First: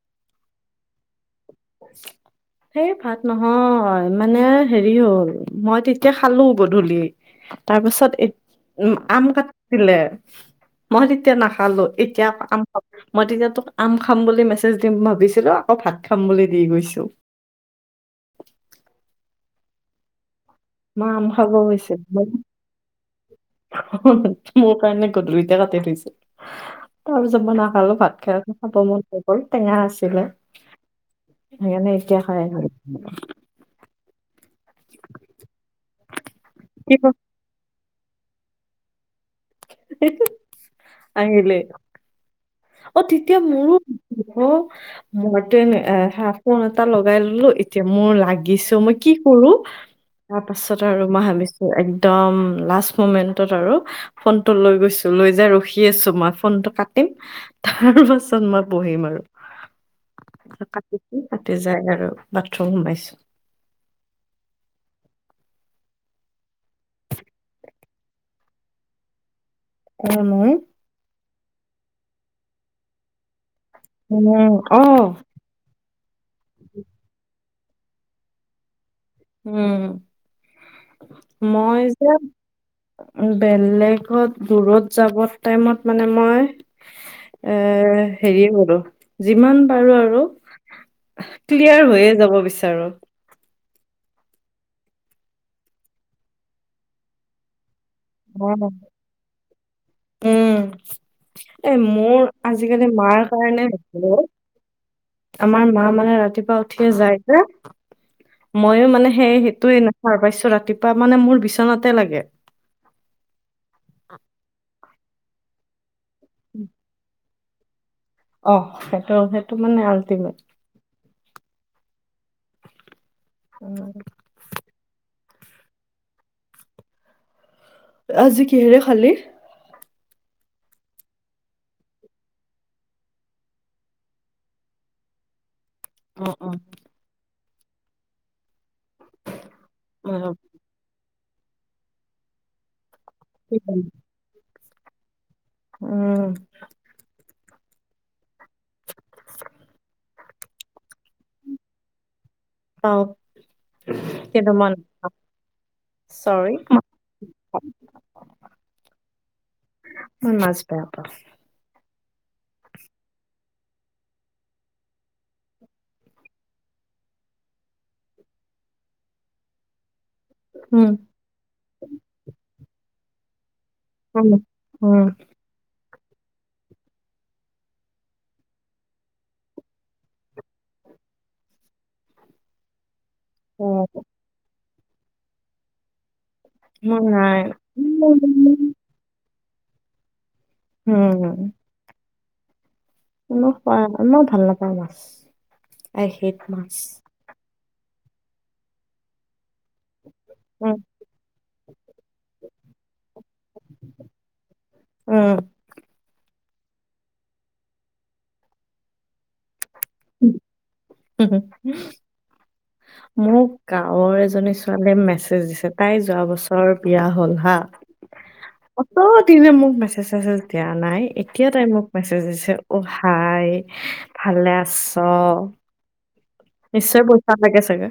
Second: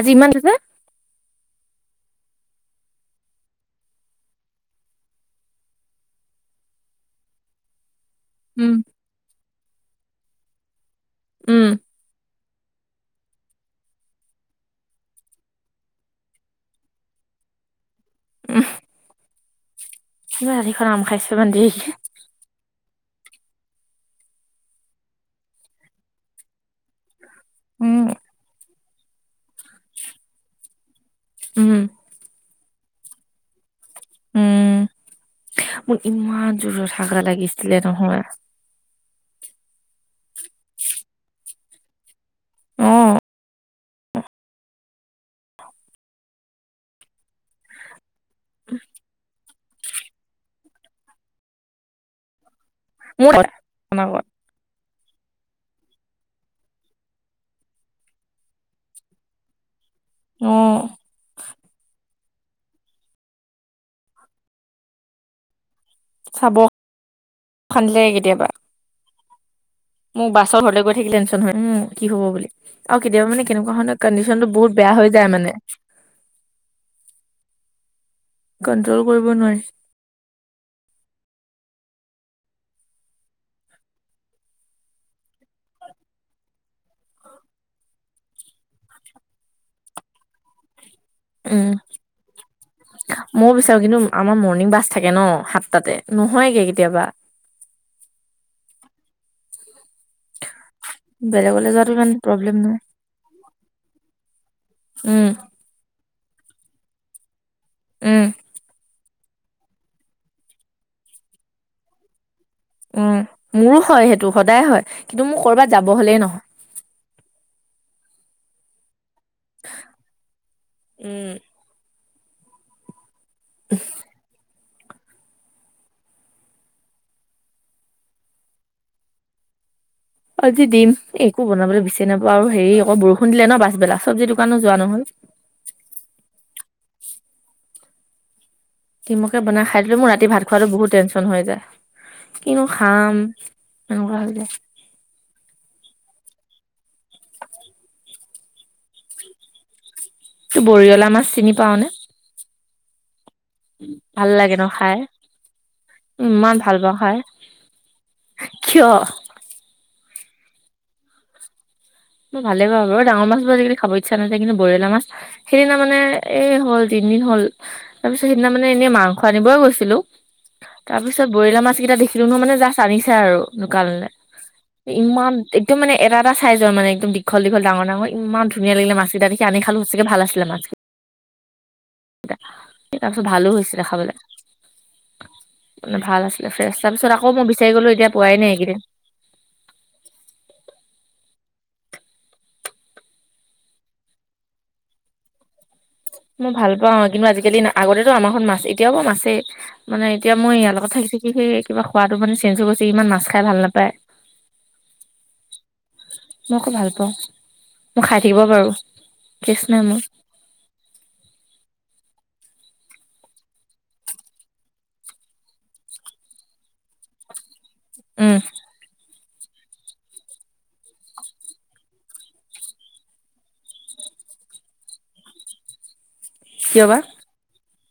আজি ইমান দূৰ যে [unintelligible] সেই ভাত নহয় মানে হেৰি হ'ল মই তেতিয়া খালোঁ গধূলি। তাৰ পিছত এত উম আম কাটিছিলে মই তেতিয়া উম নাখালোঁ। এতিয়া আম খাম মই তেতিয়া তোক আম খাম বুলি মেছেজ দিম ভাবিছিলোঁ আকৌ ভাত খাম বুলি দি গৈছোঁ। উস নোৱাৰি মই আম খাব গৈছিলোঁ। মোৰ কাৰণে গধূলিতে কাটি থৈছে, তাৰপিছত মই উম নাখালোঁ ভাত খাই খাব মন নগ'ল টেঙা আছিলে, উম সেইকাৰণে এতিয়া খাই [unintelligible] [inaudible] মোৰ ইমান জোৰত কি ক- হাগা লাগিছিলে নহয় আহিলে অ', তেতিয়া মোৰো মৰটো এনে হা ফোন এটা লগাই ললোঁ এতিয়া মোৰ লাগিছেওঁ মই কি কৰোঁ? তাৰ পাছত আৰু মই ভাবিছোঁ একদম লাষ্ট মোৰ মমেন্টত আৰু আগত ফন টো লৈ গৈছোঁ লৈ যাই ৰখি আছোঁ মই ফোনটো কাটিম তাৰ পাছত মই পঢ়িম আৰু অ তাতে যাই আৰু বাথৰুম সোমাইছোঁ চাব খান্দিলে কেতিয়াবা আৰু মোৰ মই বাছত ঘৰলৈ গৈ থাকিলে টেনশ্যন হয়, উম, কি হব বুলি আৰু কেতিয়াবা মানে কেনেকুৱা ধৰণত কণ্ডিচন টো উম বহুত অ বেয়া হৈ যায় মানে কণ্ট্ৰল কৰিব নোৱাৰি উম, মই যে বেলেগত দূৰত যাব টাইমত মানে মই এ হেৰিয়ে বাৰু যিমান পাৰোঁ আৰু ক্লিয়াৰ হৈয়ে যাব বিচাৰোঁ ময়ো বিচাৰোঁ কিন্তু আমাৰ মৰ্ণিং বাছ থাকে ন' সাতটাতে নহয়গে কেতিয়াবা। [inaudible] উম, বেলেগলৈ এ যোৱাটো ইমান মোৰ প্ৰব্লেম নাই আজিকালি মাৰ কাৰণে [unintelligible] উম আমাৰ মা মানে ৰাতিপুৱা উঠিয়ে যায় যে উম, ময়ো মানে সেই সেইটোৱে নেচাৰ পাইছোঁ ৰাতিপুৱা মানে মোৰ বিচনাতে লাগে। উম, মোৰো হয় সেইটো সদায় হয় কিন্তু মোক কৰ'বাত যাব হলেই ন [inaudible] অ', সেইটো, সেইটো মানে আল্টিমেট। উম, উম, আজি কিহেৰে খালি? আজি দিম একোঁ বনাবলৈ বিচাৰি নাপাওঁ আৰু হেৰি অকৌ বৰষুণ দিলে ন' পাছবেলা চব্জি দোকানো যোৱা নহল। অ', অ', দিমকে বনাই খাই দিলোঁ মোৰ ৰাতি অ ভাত খোৱাতো বহুত টেনশ্যন হৈ যায় কিনু খাম [inaudible] [inaudible] উম, বৰিয়লা মাছ চিনি পাওঁ নে? পাওঁ ভাল কিন্তু লাগে ন মই খাই নেখাওঁ চৰি ইমান ভাল পাওঁ খাই কিয় মই মাছ বেয়া পাওঁ। ম‌ই ভালেই পাওঁ বাৰু ডাঙৰ মাছ বোৰ আজিকালি খাব ইচ্ছা নাজাই কিন্তু বৰিয়লা মাছ সেইদিনা মানে এ হ'ল তিনদিন হ'ল তাৰ পিছত সিদিনা মানে এনেই মাংস আনিবই গৈছিলোঁ উম, তাৰপিছত বৰিয়লা মাছ কেইটা দেখিলোঁ ন' মানে জাষ্ট আনিছে আৰু দোকানলে, উম, উম, ইমান একদম মানে এটা এটা চাইজৰ মানে। একদম দীঘল দীঘল, ডাঙৰ ডাঙৰ। ইমান ধুনীয়া লাগিলে মাছকেইটা দেখি, আনি খালোঁ সঁচাকে ভাল আছিলে মাছ কেইটা। তাৰপিছত ভালো অ হৈছিলে খাবলৈ, মানে ভাল আছিলে। ফ্ৰেচ ফ্ৰেচ, মই তাৰপিছত আকৌ নাই। মই বিচাৰি উম, গলোঁ, এতিয়া পোৱাই নাই এইকেইদিন। উম্। মই ভাল নাপাওঁ মাছ। আই হেট মই ভাল মাছ। পাওঁ কিন্তু আজিকালি, আগতেটো আমাৰ ঘৰত মাছেই। এতিয়াও পুৰা মাছেই। মানে এতিয়া মই ইয়াৰ উম, লগত থাকি থাকি সেই কিবা খোৱাটো মানে চেঞ্জ হৈ গৈছে, ই ইমান মাছ খাই ভাল নাপায়। উম। মই আকৌ ভাল পাওঁ, মই খাই থাকিব পাৰোঁ। কেছ নাই মোৰ। হম্ হম্। মোক গাঁৱৰ এজনী ছোৱালীয়ে মেছেজ দিছে, তাই যোৱা বছৰ বিয়া হ'ল হা। উম্। অত'দিনে মোক মেছেজ ছেছেজ দিয়া নাই, এতিয়া তাই মোক মেছেজ দিছে অ', হাই। ভালে আছ? কিয় বা নিশ্চয় পইছা লাগে চাগে।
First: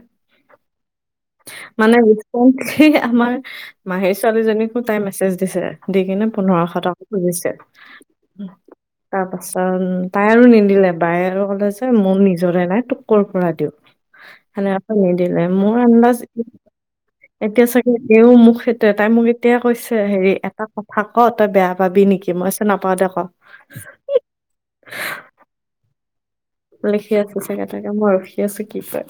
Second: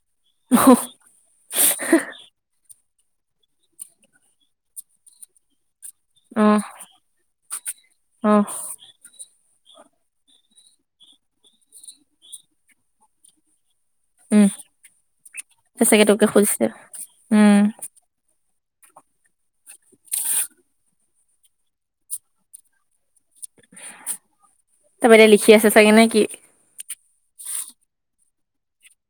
মানে ৰিচেন্টলি আমাৰ মাহীৰ ছোৱালী জনীকো তাই মেছেজ দিছে। দি কিনে, অ পোন্ধৰশ টকা খুজিছে! অ তাৰ পাছত, তাই আৰু নিদিলে। তাই আৰু ক'লে যে মোৰ নিজৰে নাই তোক ক'ৰ পৰা দিওঁ। উম সেনেকে নিদিলে, মোৰ চাগে আন্দাজ তোকে খুজিছে উম এতিয়া চাগে এইও মোক সেইটোৱে, তাই মোক এতিয়া কৈছে। হেৰি এটা কথা কওঁ তই বেয়া পাবি নেকি? মই কৈছোঁ নাপাও দে ক? তাৰপা এতিয়া লিখি আছে চাগে, নে কি? লিখি আছে চাগে তাকে, মই ৰখি আছোঁ কি কয়!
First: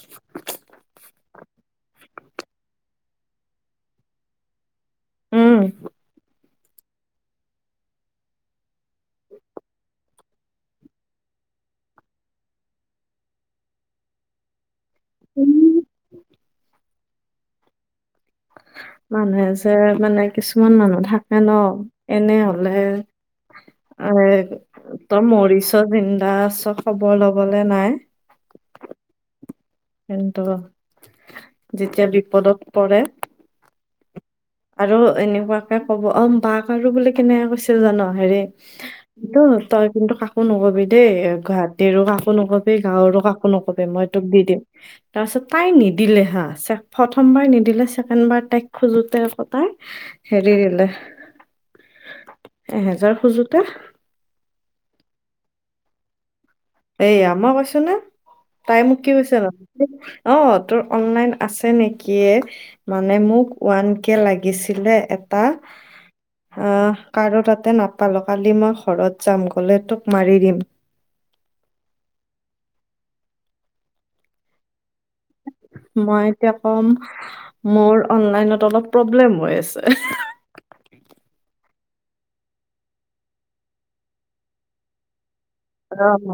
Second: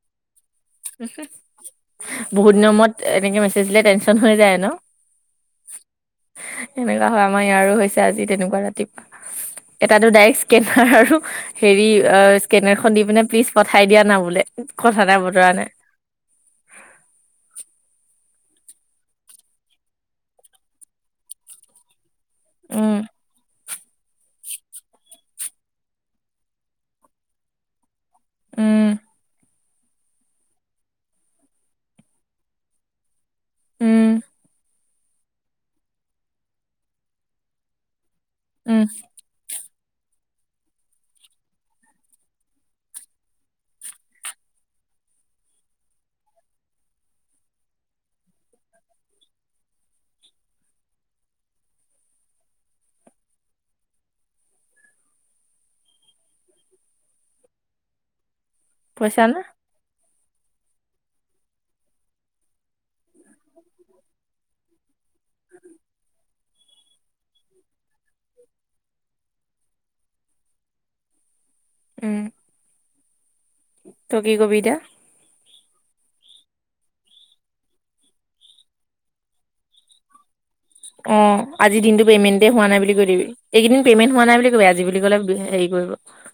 বহুত দিনৰ মুৰত এনেকে মেছেজ দিলে, টেনচন হৈ যায় ন! উম এনেকা হয়, আমাৰ ইয়াৰো হৈছে আজি তেনেকুৱা ৰাতিপুৱা। এটাতো ডাইৰেক্ট স্কেনাৰ আৰু হেৰি অ', স্কেনাৰখন দি পিনে প্লিজ পঠাই দিয়া না বোলে, কথা নাই বতৰা নাই। মানুহে যে মানে কিছুমান মানুহ থাকে ন! এনেই হ'লে উম এ তই মৰিচ, জিন্দা আছ, খবৰ ল'বলে নাই। উম্। কিন্তু যেতিয়া বিপদত পৰে। উম্। আৰু এনেকুৱাকে ক'ব, অ' বাক আৰু বোলে কেনেকে কৈছিল জান' হেৰি'। উম্। তই কিন্তু কাকো নকবি দেই, গুৱাহাটীৰো কাকো নকবি। গাঁৱৰো কাকো নকবি, মই তোক দি দিম। তাৰপিছত তাই নিদিলে হা। প্ৰথমবাৰ নিদিলে, ছেকেণ্ড বাৰ তাইক খোজোতে অ', তাই হেৰি দিলে, এহেজাৰ খোজোতে- এয়া মই কৈছো না, তাই মোক কি পইচা কৈছে না বাৰু অ', তোৰ অনলাইন আছে নেকি এ? মানে মোক ওৱান কে লাগিছিলে এটা। আহ্ কাৰো তাতে নাপালোঁ। কালি মই ঘৰত যাম, গ'লে তোক মাৰি দিম। উম্। তই কি কবি এতিয়া? মই এতিয়া ক'ম মোৰ অনলাইনত অলপ প্ৰব্লেম হৈ আছে। অ আজি দিনটো পেমেণ্টে হোৱা নাই বুলি কৈ দিবি এইকেইদিন পেমেন্ট হোৱা নাই বুলি কবি আজি বুলি ক'লে হেৰি কৰিব অ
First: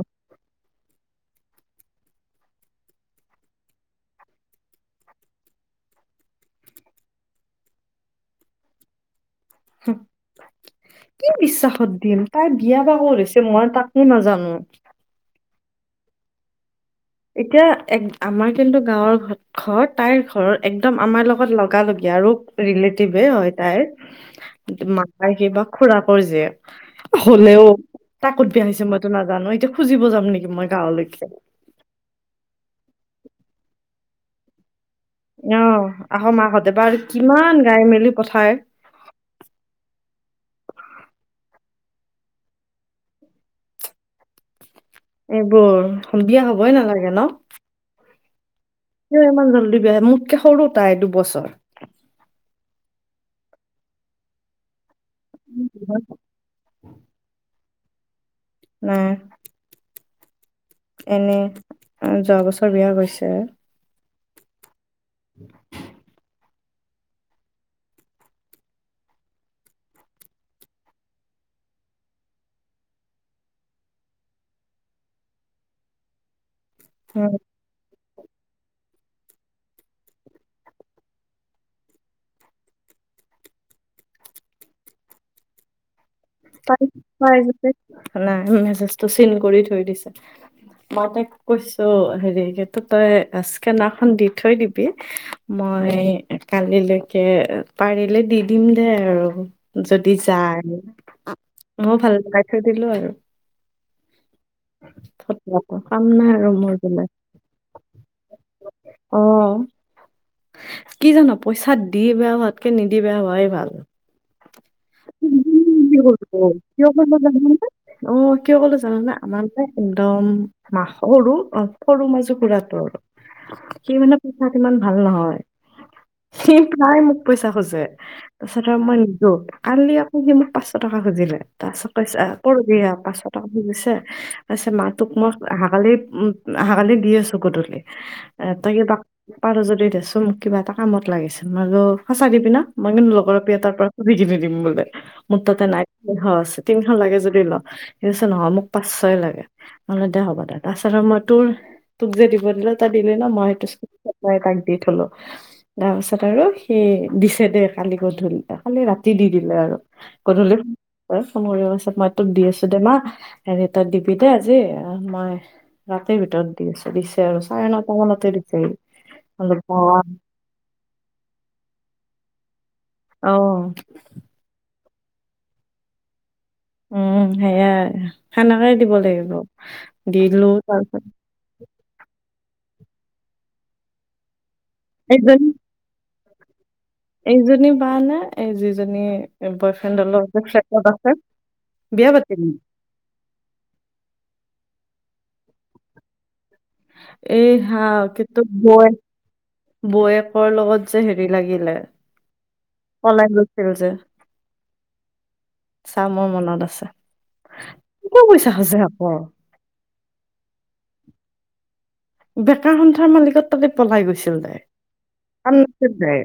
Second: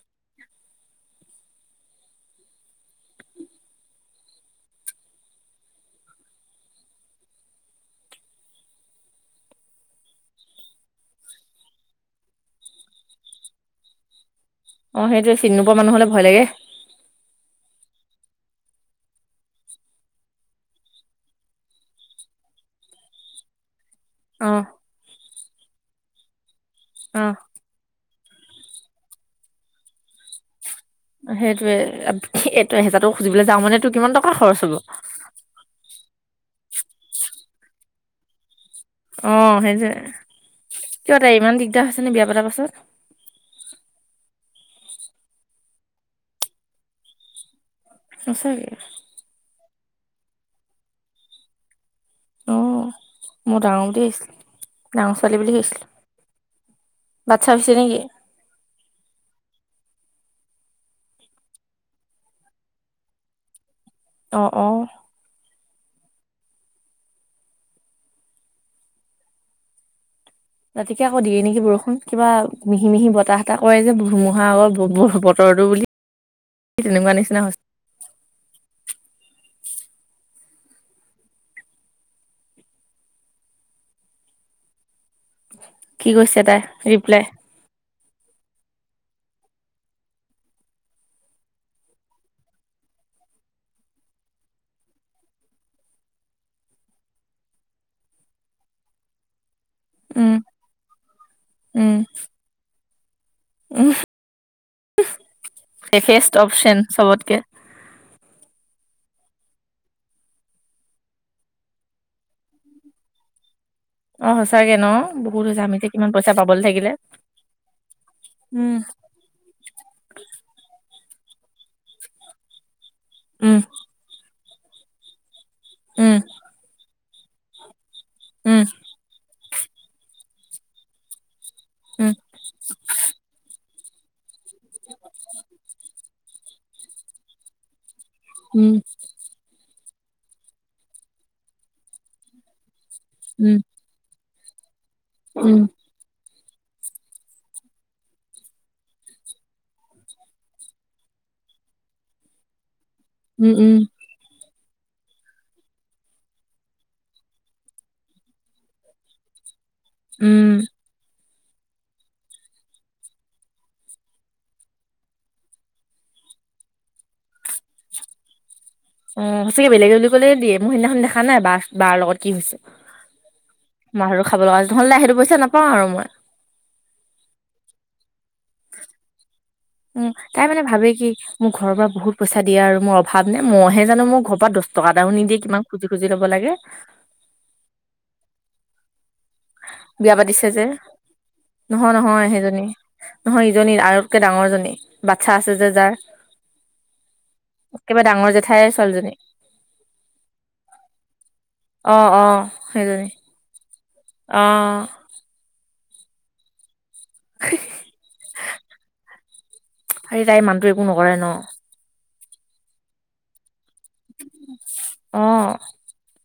হম কি বিশ্বাসত দিম তাই বিয়া বা কত হৈছে মই তাকো নাজানো অ সেইটোৱে চিনিনোপোৱা মানুহলে ভয় লাগে এতিয়া এক আমাৰ যোনতো গাঁৱৰ ঘৰ তাইৰ ঘৰ একদম আমাৰ লগত লগালগি আৰু ৰিলেটিভে হয় তাইৰ অ মামাৰ কিবা খুৰাকৰ জীয়েক অ হলেও তাই কত বিয়া হৈছে মইতো নাজানো এতিয়া খুজিব যাম নেকি মই গাঁৱলৈ সেইটোয়ে এইটো এহেজাৰটো খুজিবলৈ যাওঁতে মানে টোৰ কিমান টকা খৰচ হ'ব অ আকৌ মাকহঁতে বা আৰু কিমান গাই মেলি পঠায় অ' সেই যে কিয় তাইৰ ইমান দিগদাৰ হৈছে ন বিয়া পতাৰ পাছত এইবোৰ বিয়া হবই নালাগে ন? সচাকে কিয় ইমান জল্দি বিয়া হৈ মোতকে সৰু তাই দুবছৰ। অ' মই ডাঙৰ বুলি ভাবিছিলোঁ ডাঙৰ ছোৱালী বুলি ভাবিছিলোঁ। বাটচা হৈছে নেকি? নাই। এনে যোৱা বছৰ বিয়া হৈছেহে। অ', অ'। [inaudible] ৰাতিকে আকৌ দিয়ে নেকি বৰষুণ কিবা মিহি মিহি বতাহ এতাহ কৰে যে ধুমুহা আগৰ বতৰটো বুলি সেই তেনেকুৱা উম নিচিনা হৈছে। কি কৈছে তাই? ৰিপ্লাই নাই মেছেজটো চিন কৰি থৈ দিছে। মই তাইক কৈছো হেৰিটো তই স্কেনাৰখন দি থৈ দিবি। মই কালিলৈকে পাৰিলে দি দিম দে আৰু। যদি উম, যায় মইও ভাল লগাই থৈ দিলো আৰু। ফটোৱাটো কাম নাই এফেষ্ট আৰু মোৰ অপচন বোলে চবতকে। অ'। কি জান পইচাত দি বেয়া হোৱাতকে নিদি বেয়া হোৱাই ভাল। অ', সঁচাকে ন বহুত হৈছে আমি যে [unintelligible] কিয় কিমান জান পইচা পাবলৈ থাকিলে অ' কিয় উম, ক'লে জানো না? আমাৰ মে একদম মা সৰু অ' সৰু মজু খুৰাটো আৰু উম। সি মানে পইচা ইমান ভাল নহয়, উম, সি প্ৰায় মোক পইচা খোজে। উম, তাৰপিছত আৰু মই নিদো কালি আকৌ সি মোক পাঁচশ টকা খুজিলে। তাৰ পিছত কৈছে পৰশি পাঁচশ টকা গৈছে। কৈছে মাতোক মই আহাকালি উ আহাকালি দি আছো গধূলি। এ তই উম, কিবা পাৰ যদি দেছোন মোক কিবা এটা কামত লাগিছিল, মই বোলো সঁচাই দিবি না মই কিন্ত লগ লগৰ আপি উম, এটাৰ ত পৰা খুজি কিনি দিম বলে মোৰ উম, উম, তাতে নাই। তিনিশ আছে তিনিশ লাগে যদি ল সি কৈছে নহয় মোক' পাঁচশ লাগে নহ'লে দো হ'ব দে তাৰপাছত মই তোৰ তোক যে দিব দিলে দিলে ন' উম, মইটো উম, [inaudible] তাক দি থ'লো। তাৰপিছত আৰু সি দিছে দে, কালি গধূলি, কালি ৰাতি দি দিলে আৰু। উম গধূলি ফোন কৰি কৈছে, মই তোক দি আছোঁ দে, মা হেৰি তই দিবি দেই আজি মই ৰাতি ভিতৰত দি আছোঁ, দিছে আৰু চাৰে নটা মানতে দিছে। অ', সঁচাকে বেলেগে বুলি ক'লে দিয়ে, মোৰ সিদিনাখন দেখা নাই বাৰ, বাৰ লগত কি হৈছে? অ'। মাৰটো খাব লগা [unintelligible] সেইটো পইচা নাপাওঁ আৰু মই। উম, সেয়াই সেনেকাই দিব লাগিব। উম, তাই দিলো মানে ভাবে তাৰপিছত কি? মোক ঘৰৰ পৰা বহুত পইচা দিয়ে আৰু মোৰ অভাৱ নে, মইহে জানোঁ মোক ঘৰ পৰা দচ টকা এটাও নিদিয়ে এইজনী কিমান খুজি, খুজি ল'ব লাগে। এইজনী বা নে? এই যিজনী বয় বিয়া পাতিছে যে, নহয়, বিয়া নহয় পাতিলি সেইজনী নহয়, ইজনী আৰুতকে ডাঙৰজনী বাচ্ছা আছে যে, যাৰ। এই হা, একেবাৰে ডাঙৰ কিন্তু জেঠাই ছোৱালীজনী বৌৱেক-বৌৱেকৰ লগত যে, হেৰি লাগিলে। অ', অ', সেইজনী। [unintelligible] অ' চা, মোৰ মনত আছে, বৰ পইচা সাঁচে আকৌ। হেৰি তাইৰ মানুহটোৱে একো নকৰে ন? বেকাৰ সন্থাৰ মালিকত তাতে পলাই গৈছিল তাই। অ', [unintelligible] নাছিল তাইৰ।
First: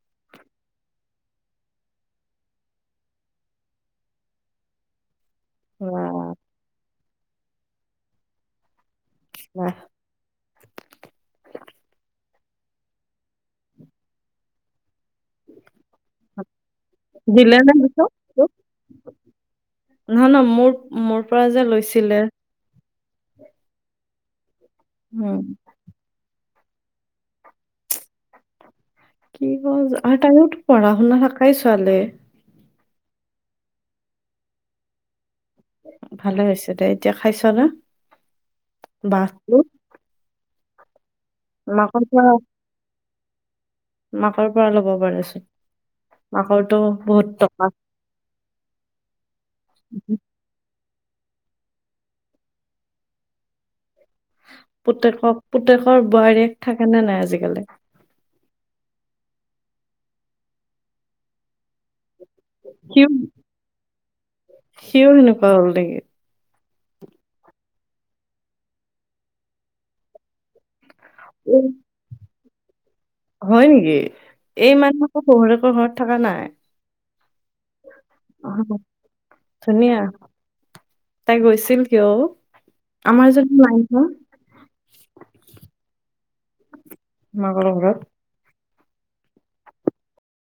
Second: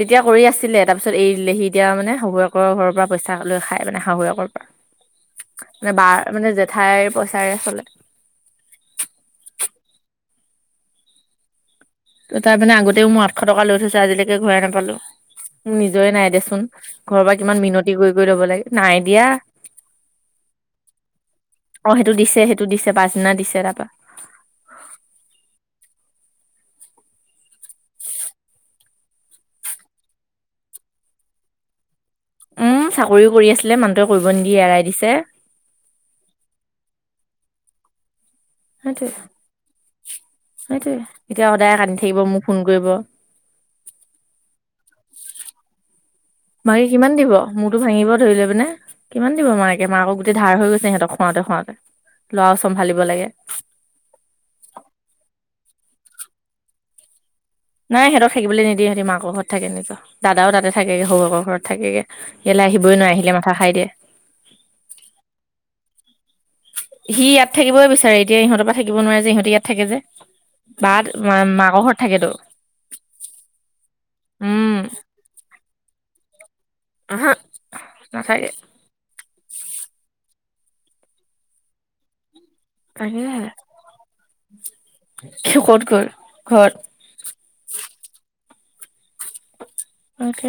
তেতিয়া কৰি আছিলে তাৰপিছত এৰি দিলে, সি এতিয়া মানে শাহুৱেকৰ ঘৰৰ পৰা পইচা লৈ খাই, মানে শাহুৱেকৰ পৰা। [unintelligible] মানে বাৰ, মানে জেঠাইৰ পইচাৰে চলে। বাহ তাইমানে আগতেও মোৰ আঠশ টকা লৈ থৈছে আজিলৈকে ঘূৰাই নাপালোঁ। নিজৰে নাই দেচোন, ঘৰৰ পৰা দিলে কিমান নে মিনতি পিছত কৰি, কৰি ল'ব লাগে নাই দিয়া। নহ, নহ মোৰ, মোৰ পৰা যে, লৈছিলে। টো, দিছে পাছদিনা দিছে তাপা। উম। [unintelligible] কি কল আৰু তাইতো পঢ়া, শুনা থাকাই ছোৱালীয়ে। উম, চাকৰিও কৰি আছিলে মানুহটোৱে কৰিব নিদিয়ে এৰাই দিছে। ভালে হৈছে দে, এতিয়া খাইছনে? সেইটোৱে, সেইটোৱে এতিয়া সদায় কান্দি মাকৰ থাকিব, পৰা মোক ফোন কৰিব। মাকৰ পৰা ল'ব পাৰে চোন। মাকে কিমান দিব? মূৰটো ভাঙিব ধৰি লৈ পিনে কিমান দিব মাকে? আছে। মাকক গোটেই ধাৰ হৈ গৈছে সিহঁতক খুৱাওঁতে, খুৱাওঁতে। ল'ৰাও চম্ভালিব লাগে। পুতেকক, পুতেকৰ বোৱাৰীয়েক থাকেনে নাই আজিকালি? নাই সিহঁতক থাকিবলৈ নিদিয়ে, সিহঁতি মাকৰ ঘৰত থাকে নিজৰ দাদাও তাতে, থাকেগে শহুৱেকৰ ঘৰত থাকেগে। ইয়ালৈ আহিবই নোৱাৰে আহিলেই মাথা খাই দিয়ে। সিয়ো সেনেকুৱা হ'ল নেকি? সি ইয়াত থাকিবই বিচাৰে, এতিয়া ইহঁতৰ পৰা থাকিব নোৱাৰে যে, ইহঁতে ইয়াত থাকে যে, বাক এই মা-মাকৰ ঘৰত থাকেতো। হয় নেকি এই উম মানুহকো শহৰেকৰ ঘৰত থকা নাই আহা নাথাকে অ' ধুনীয়া তাই গৈছিল কিয়? আমাৰ তাকেহে যদি নাই নহয় কি ক'ত ঘৰ ঘৰত মাকৰ ঘৰত তাকে